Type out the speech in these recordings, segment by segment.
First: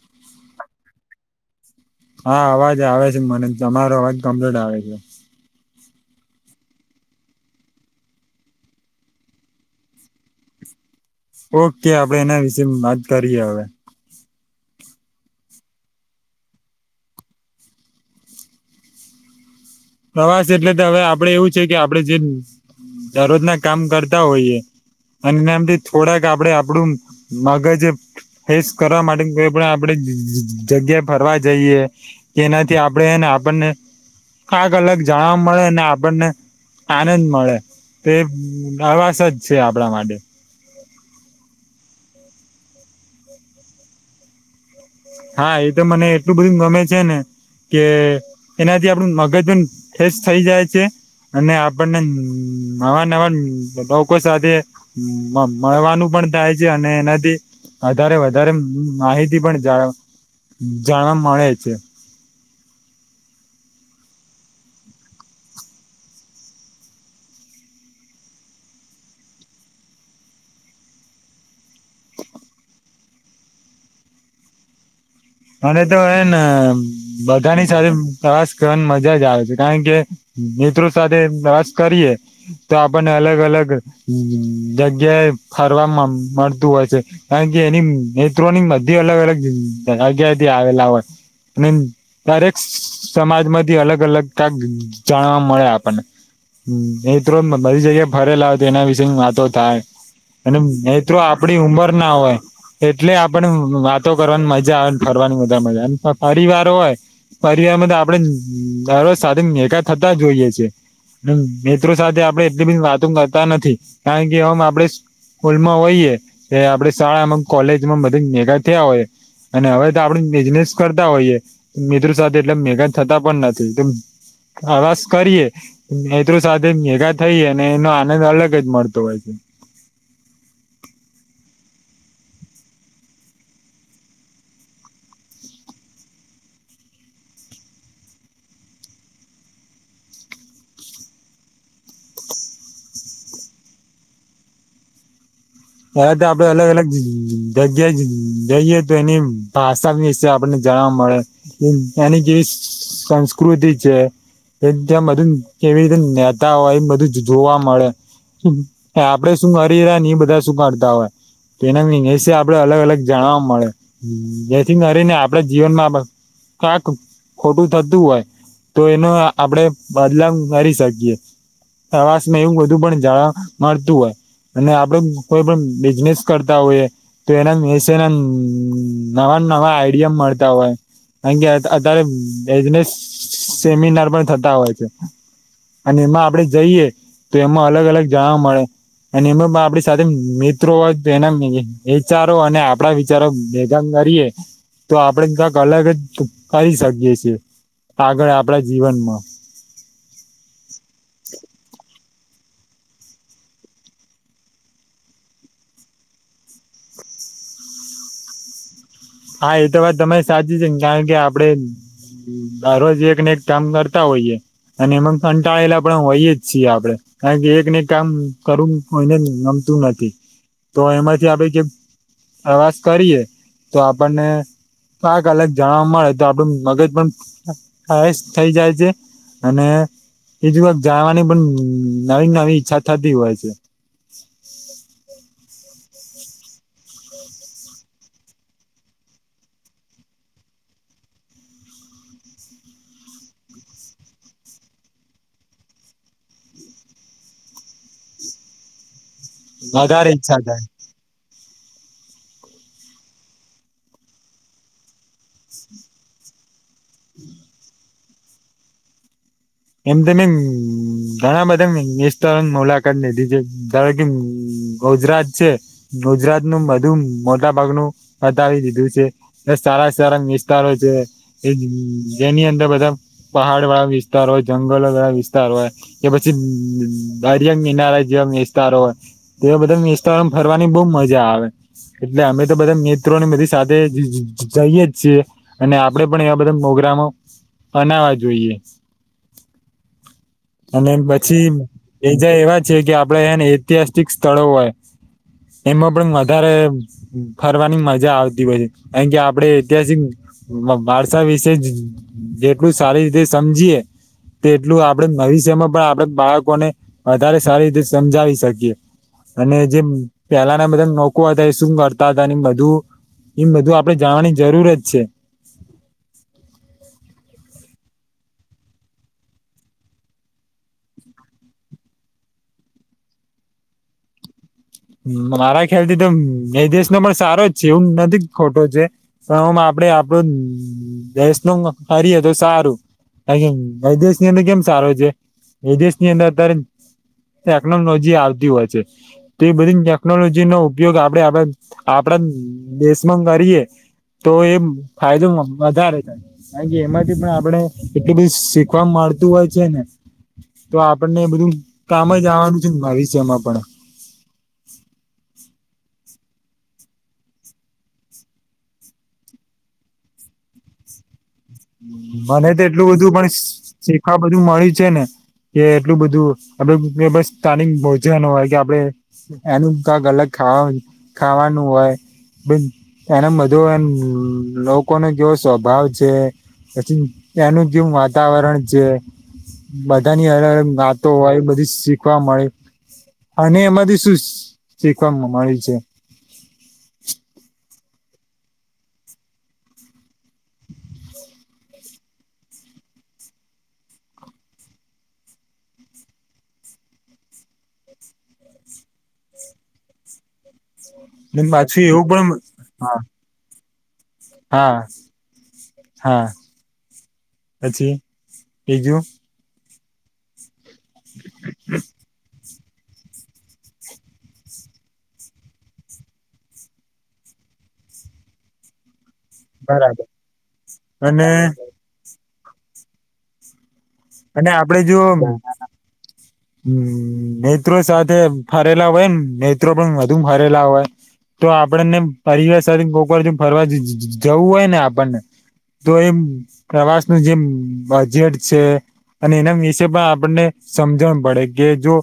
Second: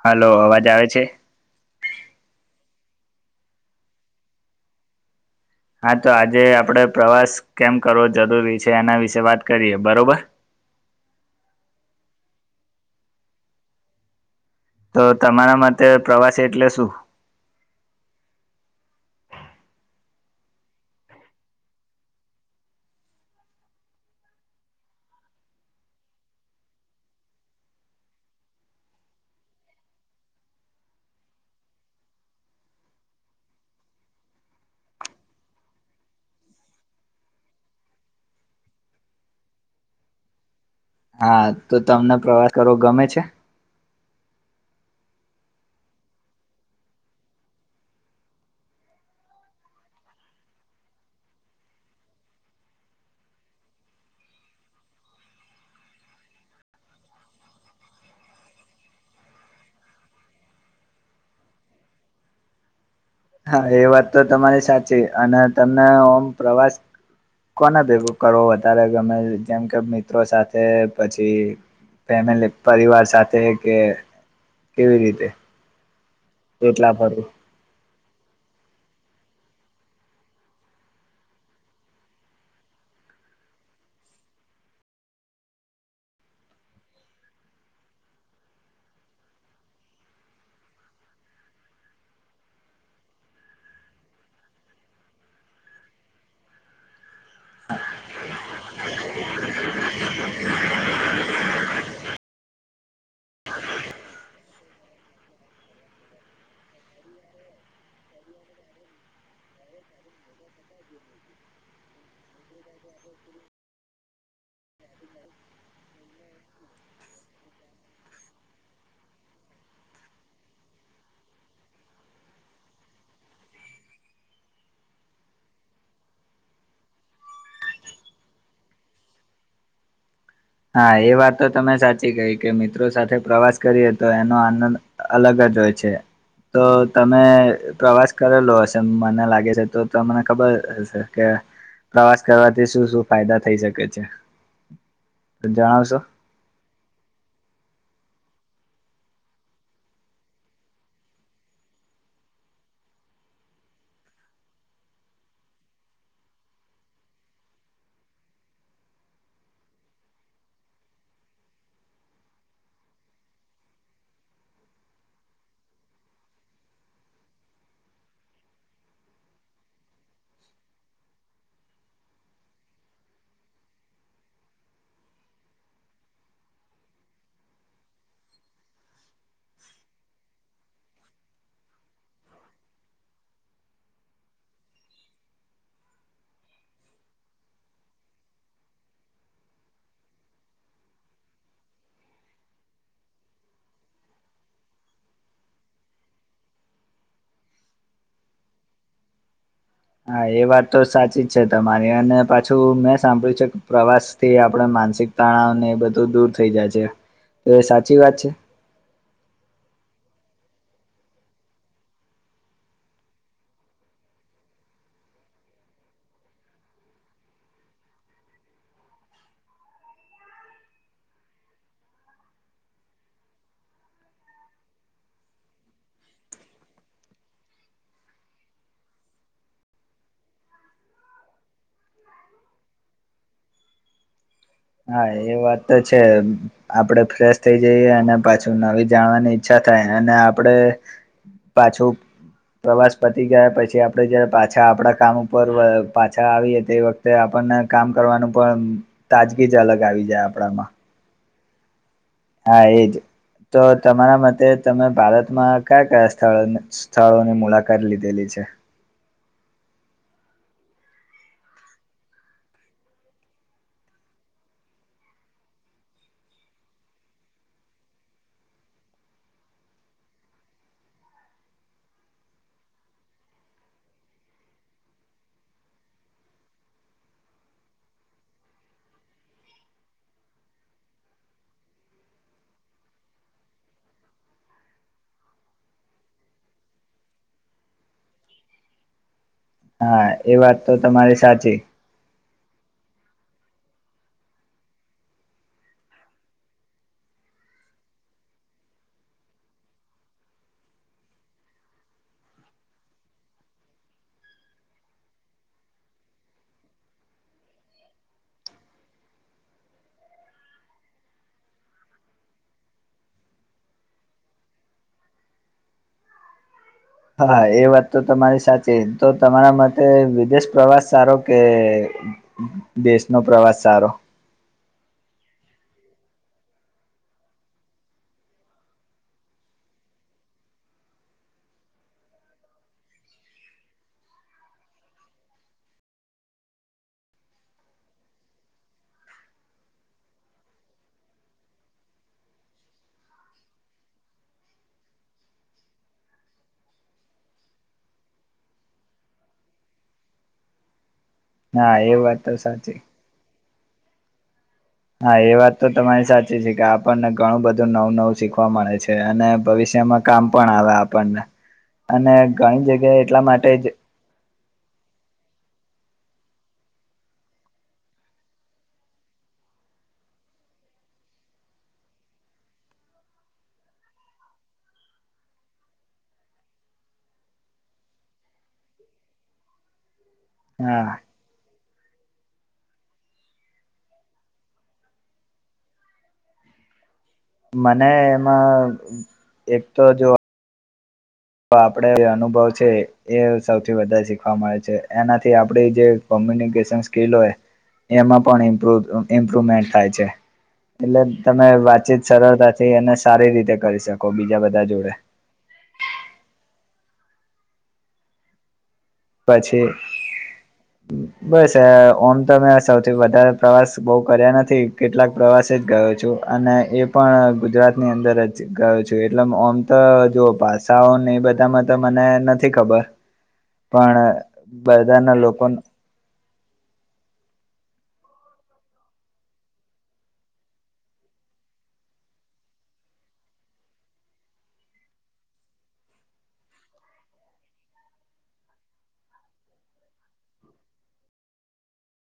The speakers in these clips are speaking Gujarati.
હાલો અવાજ આવે છે. હા અવાજ આવે છે મને તમારો અવાજ કમ્પ્લીટ આવે છે. હા તો આજે આપણે પ્રવાસ કેમ કરવો જરૂરી છે એના વિશે વાત કરીએ બરોબર. [unintelligible] ઓ કે આપણે એના વિશેે વાત કરીએ હવે. તો તમારા માટે પ્રવાસ એટલે શું. હ. પ્રવાસ એટલે હવેઆપણે એવું છે કે આપણે જે દરરોજ ના કામ કરતા હોઈએ. અને એમના માંથી થોડાક આપણે આપણુ મગજ ફેસ કરવા માટે કોઈ પણ આપણે જગ્યા ફરવા જઈએ કે તેનાથી આપણેને [inaudible] આ અલગ જાણવા મળે ને આપણને આનંદ મળે તે પ્રવાસ જ છે આપણા માટે. હા તો તમને પ્રવાસ કરવો ગમે છે. હા એ તો મને એટલું બધું ગમે છે ને કે એનાથી આપડું મગજ એમ ફ્રેશ થઈ જાય છે. અને આપણને નવા નવા લોકો સાથે મ-મળવાનું પણ થાય છે અને એનાથી વધારે વધારે માહિતી પણ જાણ જાણવા મળે છે. હા એ વાત તો તમારી સાચી અને તમને ઓમ પ્રવાસ કોને ભેગું કરવો વધારે ગમે જેમ કે મિત્રો સાથે પછી ફેમિલી પરિવાર સાથે કે કેવી રીતે. મને તો હેન એટલા ફરવું બધાની સાથે પ્રવાસ કરવાની મજા જ આવે છે કારણ કે મિત્રો સાથે પ્રવાસ કરીએ તો આપણને અલગ અલગ જ-જગ્યાએ ફરવા મ-મળતું હોય છે કારણ કે એની મીત્રો ની બધી અલગ અલગ જગ્યા થી આવેલા હોય. અને દરેક સમાજમાંથી અલગ અલગ કાક જાણવા મળે આપણને. મિત્રો બધી જગ્યા ફરેલા હો તો એના વિશેે વાતો થાય. અને મિત્રો આપડી ઉંમર ના હોય એટલે આપણને વાતો કરવાની મજા આવે ફરવાની વધાર મજા આવે અન પરીવાર હોય પરીવારમાં તો આપડે દરરોજ સાથે ભેગા થ કરતા જ હોઇએ છે. અને મિત્રો સાથે આપડે એટલી બધી વાતો કરતા નથી કારણ કે ઓમ આપડે સ્કૂલમાં હોઈએે એ આપડે શાળામાં કોલેજમાં બધા ભેંગા થયા હોય અને હવે આપણે બિઝનેસ કરતા હોઈએ મિત્રો સાથે એટલે ભેંગા થતા પણ નથી તો પ્રવાસ કરીએ મિત્રો સાથે ભેગા થઈએ અને એનો આનંદ અલગ જ મળતો હોય છે. [inaudible] હા એ વાત તો તમે સાચી કહિ કે મિત્રો સાથે પ્રવાસ કરીએ તો એનો આનંદ અલગ જ જ હોય છે. તો તમે પ્રવાસ કરેલો હશે મને લાગે છે તો તમને ખબર હશે કે પ્રવાસ કરવાથી શું શું ફાયદા થઈ શકે છે. તો જણાવશો પેલા તો આપડે અલગ અલગ જગ્ યા એ જઈએ તો એની ભાષા વિશે આપણને જાણવા મળે એની કેવી સ સ સંસ્કૃતિ છે. એ ત્યાં બધું કેવી રીતે રેતા હોય એ બધું જોવા મળે. આપડે શું કરી રા ને ઈ બધા શું કરતા હોય. તે ના વીશે આપડે અલગ અલગ જાણવા મળે જેથી કરીને આપડા જીવનમાં આ બધું કાંક ખોટું થતું હોય તો એનો આપડે બદલાવ કરી શકીએ. પ્રવાસમાં એવું બધું પણ જાણવા મળતું હોય અને આપડે કોઈ પણ બિઝનેસ કરતા હોયએ તો એના વિશેના નવા નવા આઈડિયા મડે ફરતા હોય. કારણ કે અત્યારે બિઝનેસ સેમિનાર પણ થતા હોય છે અને એમાં આપડે જઈએ તો એમાં અલગ અલગ જાણવા મળે અને ઈમાં આપડે અને મિત્રો હોય તો તેના વિચારો અને આપણા વિચારો ભેગા કરીએ. તો આપડે કાક અલગ જ કરી શકીએ છીએ. આગળ આપડા જીવનમાં. હા એ વાત તો સાચી જ છે તમારી અને પાછું મેં સાંભળ્યું છે કે પ્રવાસ થી આપણા માનસિક તણાવને બધું દૂર થઈ જાય છે. તો એ સાચી વાત છે. હા એ તો વાત તમારી સાચી છે ને કારણ કે આપડે દરરોજ એક ને એક કામ કરતા હોઈએ. અને એમાં કંટાળેલા પણ હોઈએ જ છીએ આપણેે કારણ કે એક ને એક કામ કરવું કોઈને તુ નથી તો એમા જે આપડે જે આવાસ કરીએ તો આપણને પાક અલગ જાણવા મળે તો આપડું મગજ પણ થઇ જાય છે. અને એીજ વાત જાણવાની પણ નવી નવી ઈચ્છા થતી હોય છે. હા એ વાત તો છે આપડે ફ્રેશ થઈ જઈએ અને પાછું નવી જાણવાની ઈચ્છા થાય અને આપડે પાછું પ્રવાસ પતી ગયા પછી આપડે જ પાછા આપડા કામ ઉપર પાછા આવીએ તે વખતે આપ પણ ને કામ કરવાનું પણ તાજગી જ અલગ આવી વધારે જાય ઈચ્છા થાય આપણામાં હા એજ તો તમારા મતે તમે ભારતમાં કયા કયા સ્થળ સ્થળોની મુલાકાત લીધેલી છે. છે. એમ ત મમ ઘણા બધા મિનીસ્ત મુલાકાત લીધી છે ધારો કે ગુજરાત છે. ગુજરાત નું બધું મોટા ભાગનું બતાવી દીધું છે એ સારા સારા વિસ્તારો છે. જે જેની અંદર બધા પહાડ વાળા વિસ્ત વિસ્તાર હોય જંગલો વિસ્તાર હોય કે પછી દરિયાંગ કિનારા જેવા વિસ્તારો હોય તેવા બધા વિસ્તારમાં ફરવાની બહ મજા આવે. એટલે અમે તો બધા મિત્રો ને બધી સાથે જઈએે જ છીએ અને આપડે પણ એવા બધા મોગ ડામો બનાવા જોઈએ હા એ વાત તો અને તમારી પછી સાચી એજા એવા જ છે કે આપડે એને ઐતિહાસિક સ્થળો હોય. એમાં પણ વધારે ફરવાની મજા આવતી હોય છે કારણ કે આપડે ઐતિહાસિક વારસા વિશે જેટલું સારી રીતે સમજીયે હમ તેટલું આપણેે ભવિષ્યમાં પણ આપણે બાળકોને વધારે સારી રીતે સમજાવી શકીએ. અને જે પેલાના બધા નકો હતા એ શું કરતા હતા બધું એમ બધું આપડે જાણવાની જરૂર જ છે. હા એ વાત તો તમારી સાચી તો તમારા માટેતે વિદેશ પ્રવાસ સારો કે દેશનો પ્રવાસ સારો મારા ખ્યાલ થી તો એ દેશ નો પણ સારો જ છે એવું નથી ખોટો છે પણ હું આપડણે આપડો દેશ ન ફરીએ તો સારું. હ એમ વાયદેશ ની અંદર કેમ સારો છે વિદેશ ની અંદર તર એકલ નજી આવતી હોય છે ત્રી બધી ટેકનોલોજી નો ઉપયોગ આપણેે આપ આપડા દેશમાં કરીએ તો એ ફાયદો વધારે થાય કારણ કે એમાંથી પણ આપણે એટલી બધી શીખવામાં મળતું હોય છે ને તો આપણને બધું હા એ કામ વાત જ તો આવવાનું છે સાચી ને ભવિષ્યમાં પણ હા એ વાત તો તમારી સાચી છે કે આપણને ઘણું બધું નવું નવું શીખવા મળે છે અને ભવિષ્યમાં કામ પણ આ હવે આપણને. અને મને ઘણી તો એટલું જગ્યાએ બધું એટલા પણ માટે જ શી શીખવા બધું મળી છે ને કે એટલું બધું આપડે સ્થાનિક ભોજનો હોય કે આપણે એનું કંક અલગ ખાવા ખાવાનું હોય. બ એના બધો એમ લોકોનો કેવો સ્વભાવ છે. પછી એનું જેવ વાતાવરણ છે. બધાની અલ અલ હા વાતો હોય બધી સ શીખવા મળે, અને એમાંથી શું શીખવા મળી છે? [inaudible] મને એમાં એક તો જો તો આપડે જે અનુભવ છે એ સૌથી વધારે શીખવા મળે છે, એનાથી આપડી જે કોમ્યૂનિકેશન સ્કિલ હોય એમાં પણ ઈમ્પ્રોવ ઇમપ્રુવમેન્ટ થાય છે. એટલે ને તમે પાછું એવું વાતચીત પણ સરળતાથી અને હા સારી રીતે કરી શક કો બીજા બધા હા જોડે હા પછી બીજું પછી બસ એ ઓમ તમે સૌથી વધારે પ્રવાસ બહુ કર્યા નથી, કેટલાક પ્રવાસે જ ગયો છું અને એ પણ ગુજરાત દાત ની અંદર જ ગયો છુએ પેલા મા ઓમ ત બરાબર જોઓ ભાસાઓને એ અને બધામાં તો મને નથી ખબર પણ બધાના લોકોન હમ નેત્રો સાથે ફરેલા હોય નેત્રો પણ વધુ ફરેલા હોય તો આપણને પરિવાર સાથે કોક વાર જો ફરવા જ જ જવું હોય ને આપણને તો એમ પ્રવાસ નું જેમ બજેટ છે અને એના વિશે પણ આપણને સમજણ પડે કે જો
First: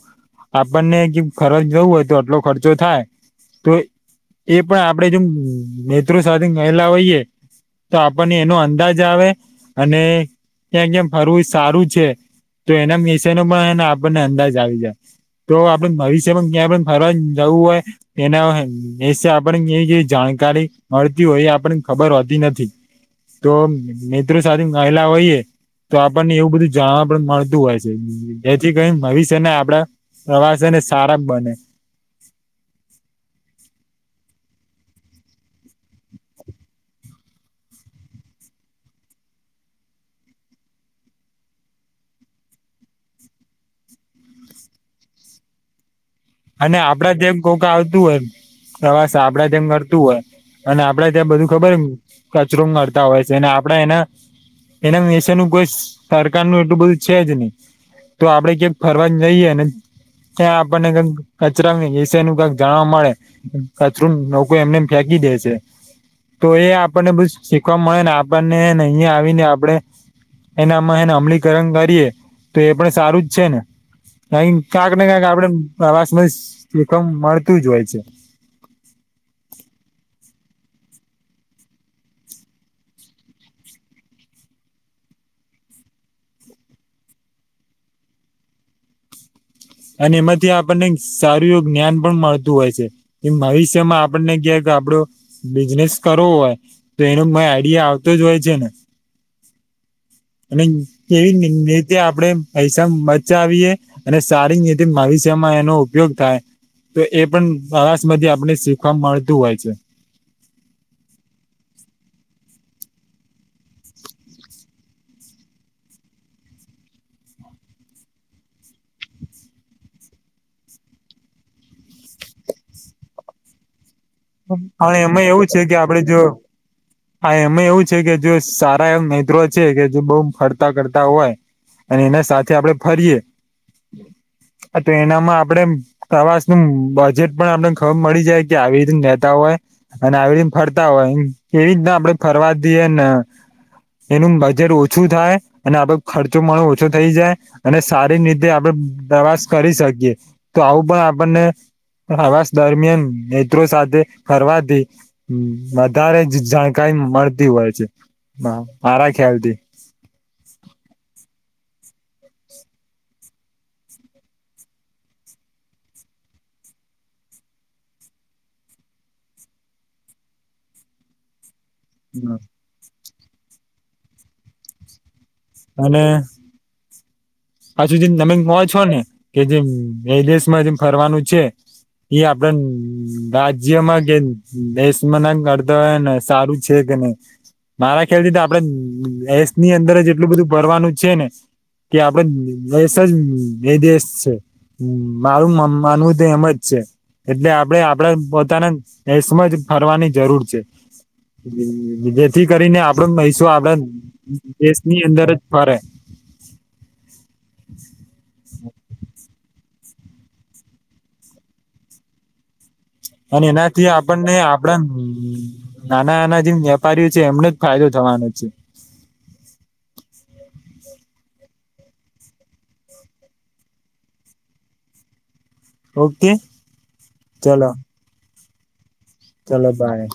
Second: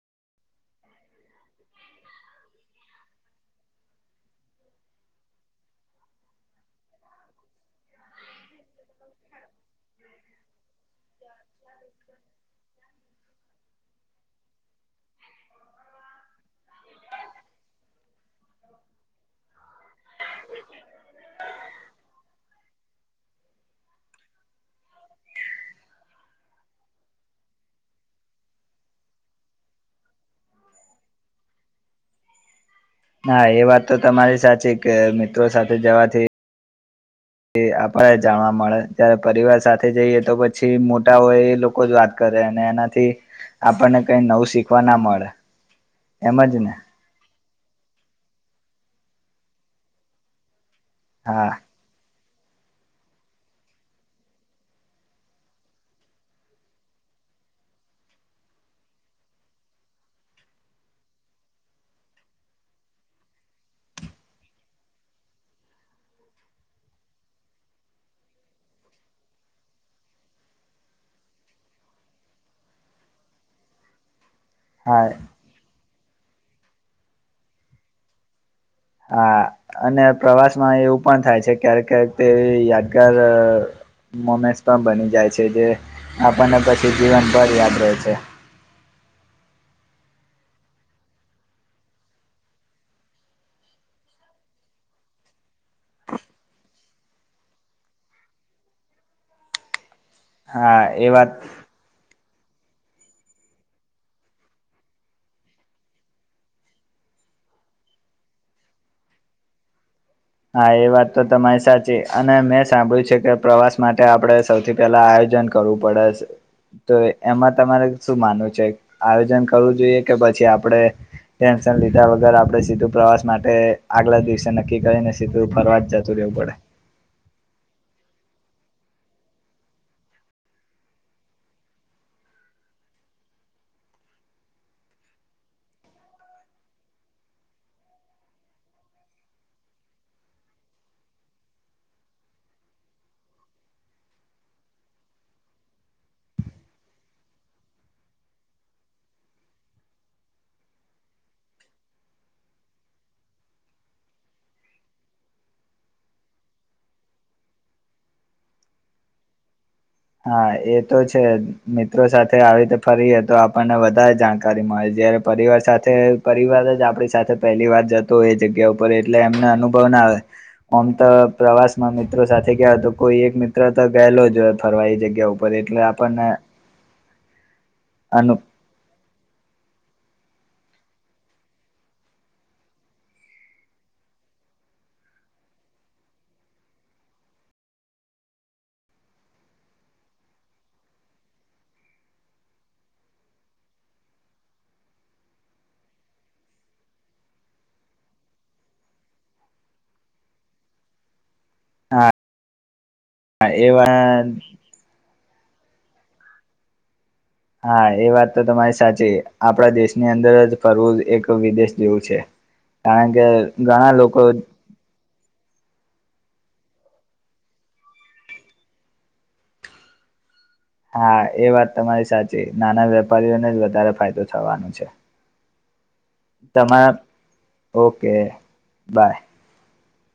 આપણને કે ફરજ જવું હોય તો આટલો ખર્ચો થાય તો એ પણ આપડે જોમ નેત્રો સાથે ગયેલા હોઈએ તો આપણને એનો અંદાજ આવે અને ક્યા ક્યામ ફરવું સારું છે તો એના મીશનો ને આપ તા જાવી જાસ તો આપડે ભવિષ્ય પણ ક્યાં પણ ફરવા જવું હોય એના એ દેશે આપડે કેવી કેવી જાણ કારી મળતી હોય એ આપણને ખબર હોતી નથી. તો મિત્રો સાથે નાઇલા હોઇએ તો આપણને એવું બધું જાણવા પણ મળતું હોય છે. ધેટ જેથી કરીન ભવિષ્ય માં આપડા પ્રવાસેને સારા બને ના એ વાત તો તમારી સાચી, કે મિત્રો સાથે જવાથી એ આપણે જાણવા મળે જય્યારે પરિવાર સાથે જઈએ તો પછી મોટા હોય એ લોકો જ વાત કરે અને એનાથી આપણને કઈ નવું શીખવા ના મળે. એમ જ ને અને આપડા જેમ કોક આવતું હોય એમ, પ્રવાસ આપડા જેમ કરતું હોય અને આપડે ત્યાં બધું હા ખબર કચરો મરતા હોય છે, અને આપડા એના એના વિશેનું કોઈ સરકાર નુ એટલું બધું છે જ નહી તો આપડે ક્યાંક ફરવાન જઈએ ને ત્યાં આપણને કક કચરા મે એશે એનું કક જાણવા મળે, કચરો લોકો એમને એમ ફેંકી દે છે. તો એ આપણને બધુ શીખવા મળે ને આપણને ને અહીં આવીને આપડે એને આમા હેને અમલીકરણ કરીએ તો એ પણ સારું જ છે ને. ક્યાંક કાક ને હા કાક આપણે પ્રવાસ માં એકમ મળતું જ હોય છે હા અને પ્રવાસ માં એવું પણ થાય છે ક્યારેક ક્યારેક તે યાદગાર મોમેન્ટ્સ પણ બની જાય છે જે આપણને પછી જીવન ભર યાદ રહે છે અને એમાંથી આપણને સારું એવું જ્ઞાન પણ મળતું હોય છે એ ભવિષ્યમાં આપણને ક્યા આપડો બિઝનેસ કરવો હોય તો એનો મ આઈડિયા આવતો જ હોય છે ને અને હા વાત કેવીન એ રીતે આપડે પૈસા બચાવીએ અને સારી રતે ભવિષ્યમાં એનો ઉપયોગ થાય તો એ પણ પ્રવાસ માંથી આપને શીખવા મળતું હોય છે હા એ વાત તો તમારી સાચી અને મેં સાંભળ્યું છે કે પ્રવાસ માટે આપડે સૌથી પહેલા આયો જન કરવું પડે શે તો એમાં તમારે શું માનવું છે, આયોજન કરવું જોઈએ કે પછી આપડે ટેન્શન લીધા વગર આપડણે સીધું પ્રવાસ માટે આગલા દિવસે નક્કી પણ કરીને એમાં તો એવું છે કે ફરવા જ આપણે જતું જો રહેવું પડે હા એમાં એવું છે કે જો સારા એ મિત્રો છે કે જે બઉ ફરતા કરતા હોય અને એના સાથે આપડે ફરીએ [unintelligible] તો એનામાં આપડે પ્રવાસ નું બજેટ પણ આપણે ખબર મળી જાય કે આવી રીતે નેતાઓ હોય અને આવી રીતે ફરતા હોય કેવી રીતના આપડે ફરવા દઈએે ને એનું બજેટ ઓછું થાય અને આપ ખર્ચો પણ ઓછો થઈ જાય અને સારી રીતે આપડે પ્રવાસ કરી શકીએ તો આવું પણ આપણને આવાસ દરમિયાન મિત્રો સાથે ફરવાથી વધારે જ જાણકારી મળતી હોય છે મારા ખ્યાલથી હા એ તો છે મિત્રો સાથે આવી તો ફરીએ તો આપણને વધારે જાણકારી મળે જયારે પરિવાર સાથે પરિવા આપડી સાથે પહેલી વાત જતો હોય એ જગ્યા ઉપર એટલે એમને અનુભવ ના આવે. આમ તો પ્રવાસમાં મિત્રો સાથે ગયા તો કોઈ એક મિત્ર તો ગયેલો જ ફરવા એ જગ્યા ઉ પર એટલે અને આપણને પાછું જે અનુ તમે કો છો ને કે જેમ એ દેશમાં જેમ ફરવાનું છે ઈ આપડે રાજ્યમાં કે દેશમાં ના કરતા સારું છે કે નઈ મારા ખ્યાલથી તો આપડે દેશની અંદર જ એટલું બધું ફરવાનું છે ને કે આપ દેશ જ એ દેશ છે મારું માનવું તો એમજ છે એટલે આપડે આપડા પોતાના દેશમાં જ ફરવાની જરૂર છે જેથી કરીને આપ નહી સું હા આવે એ વાત દેશની અંદર જ ફરે હા એ વાત તો તમારી સાચી આપડા દેશની અંદર જ ફરવું એક વિદેશ જેવું છે કારણ કે અને એનાથી ઘણા આપણને લોકો આપડા નાના નાના જેમ વેપારીઓ છે એમને જ ફાયદો થવાનો છે હા એ વાત તમારી સાચી નાના વેપારીઓને જ વધારે ફાયદો થવાનો છે ઓકે તમા ચલો ઓકે બાય ચલો બાય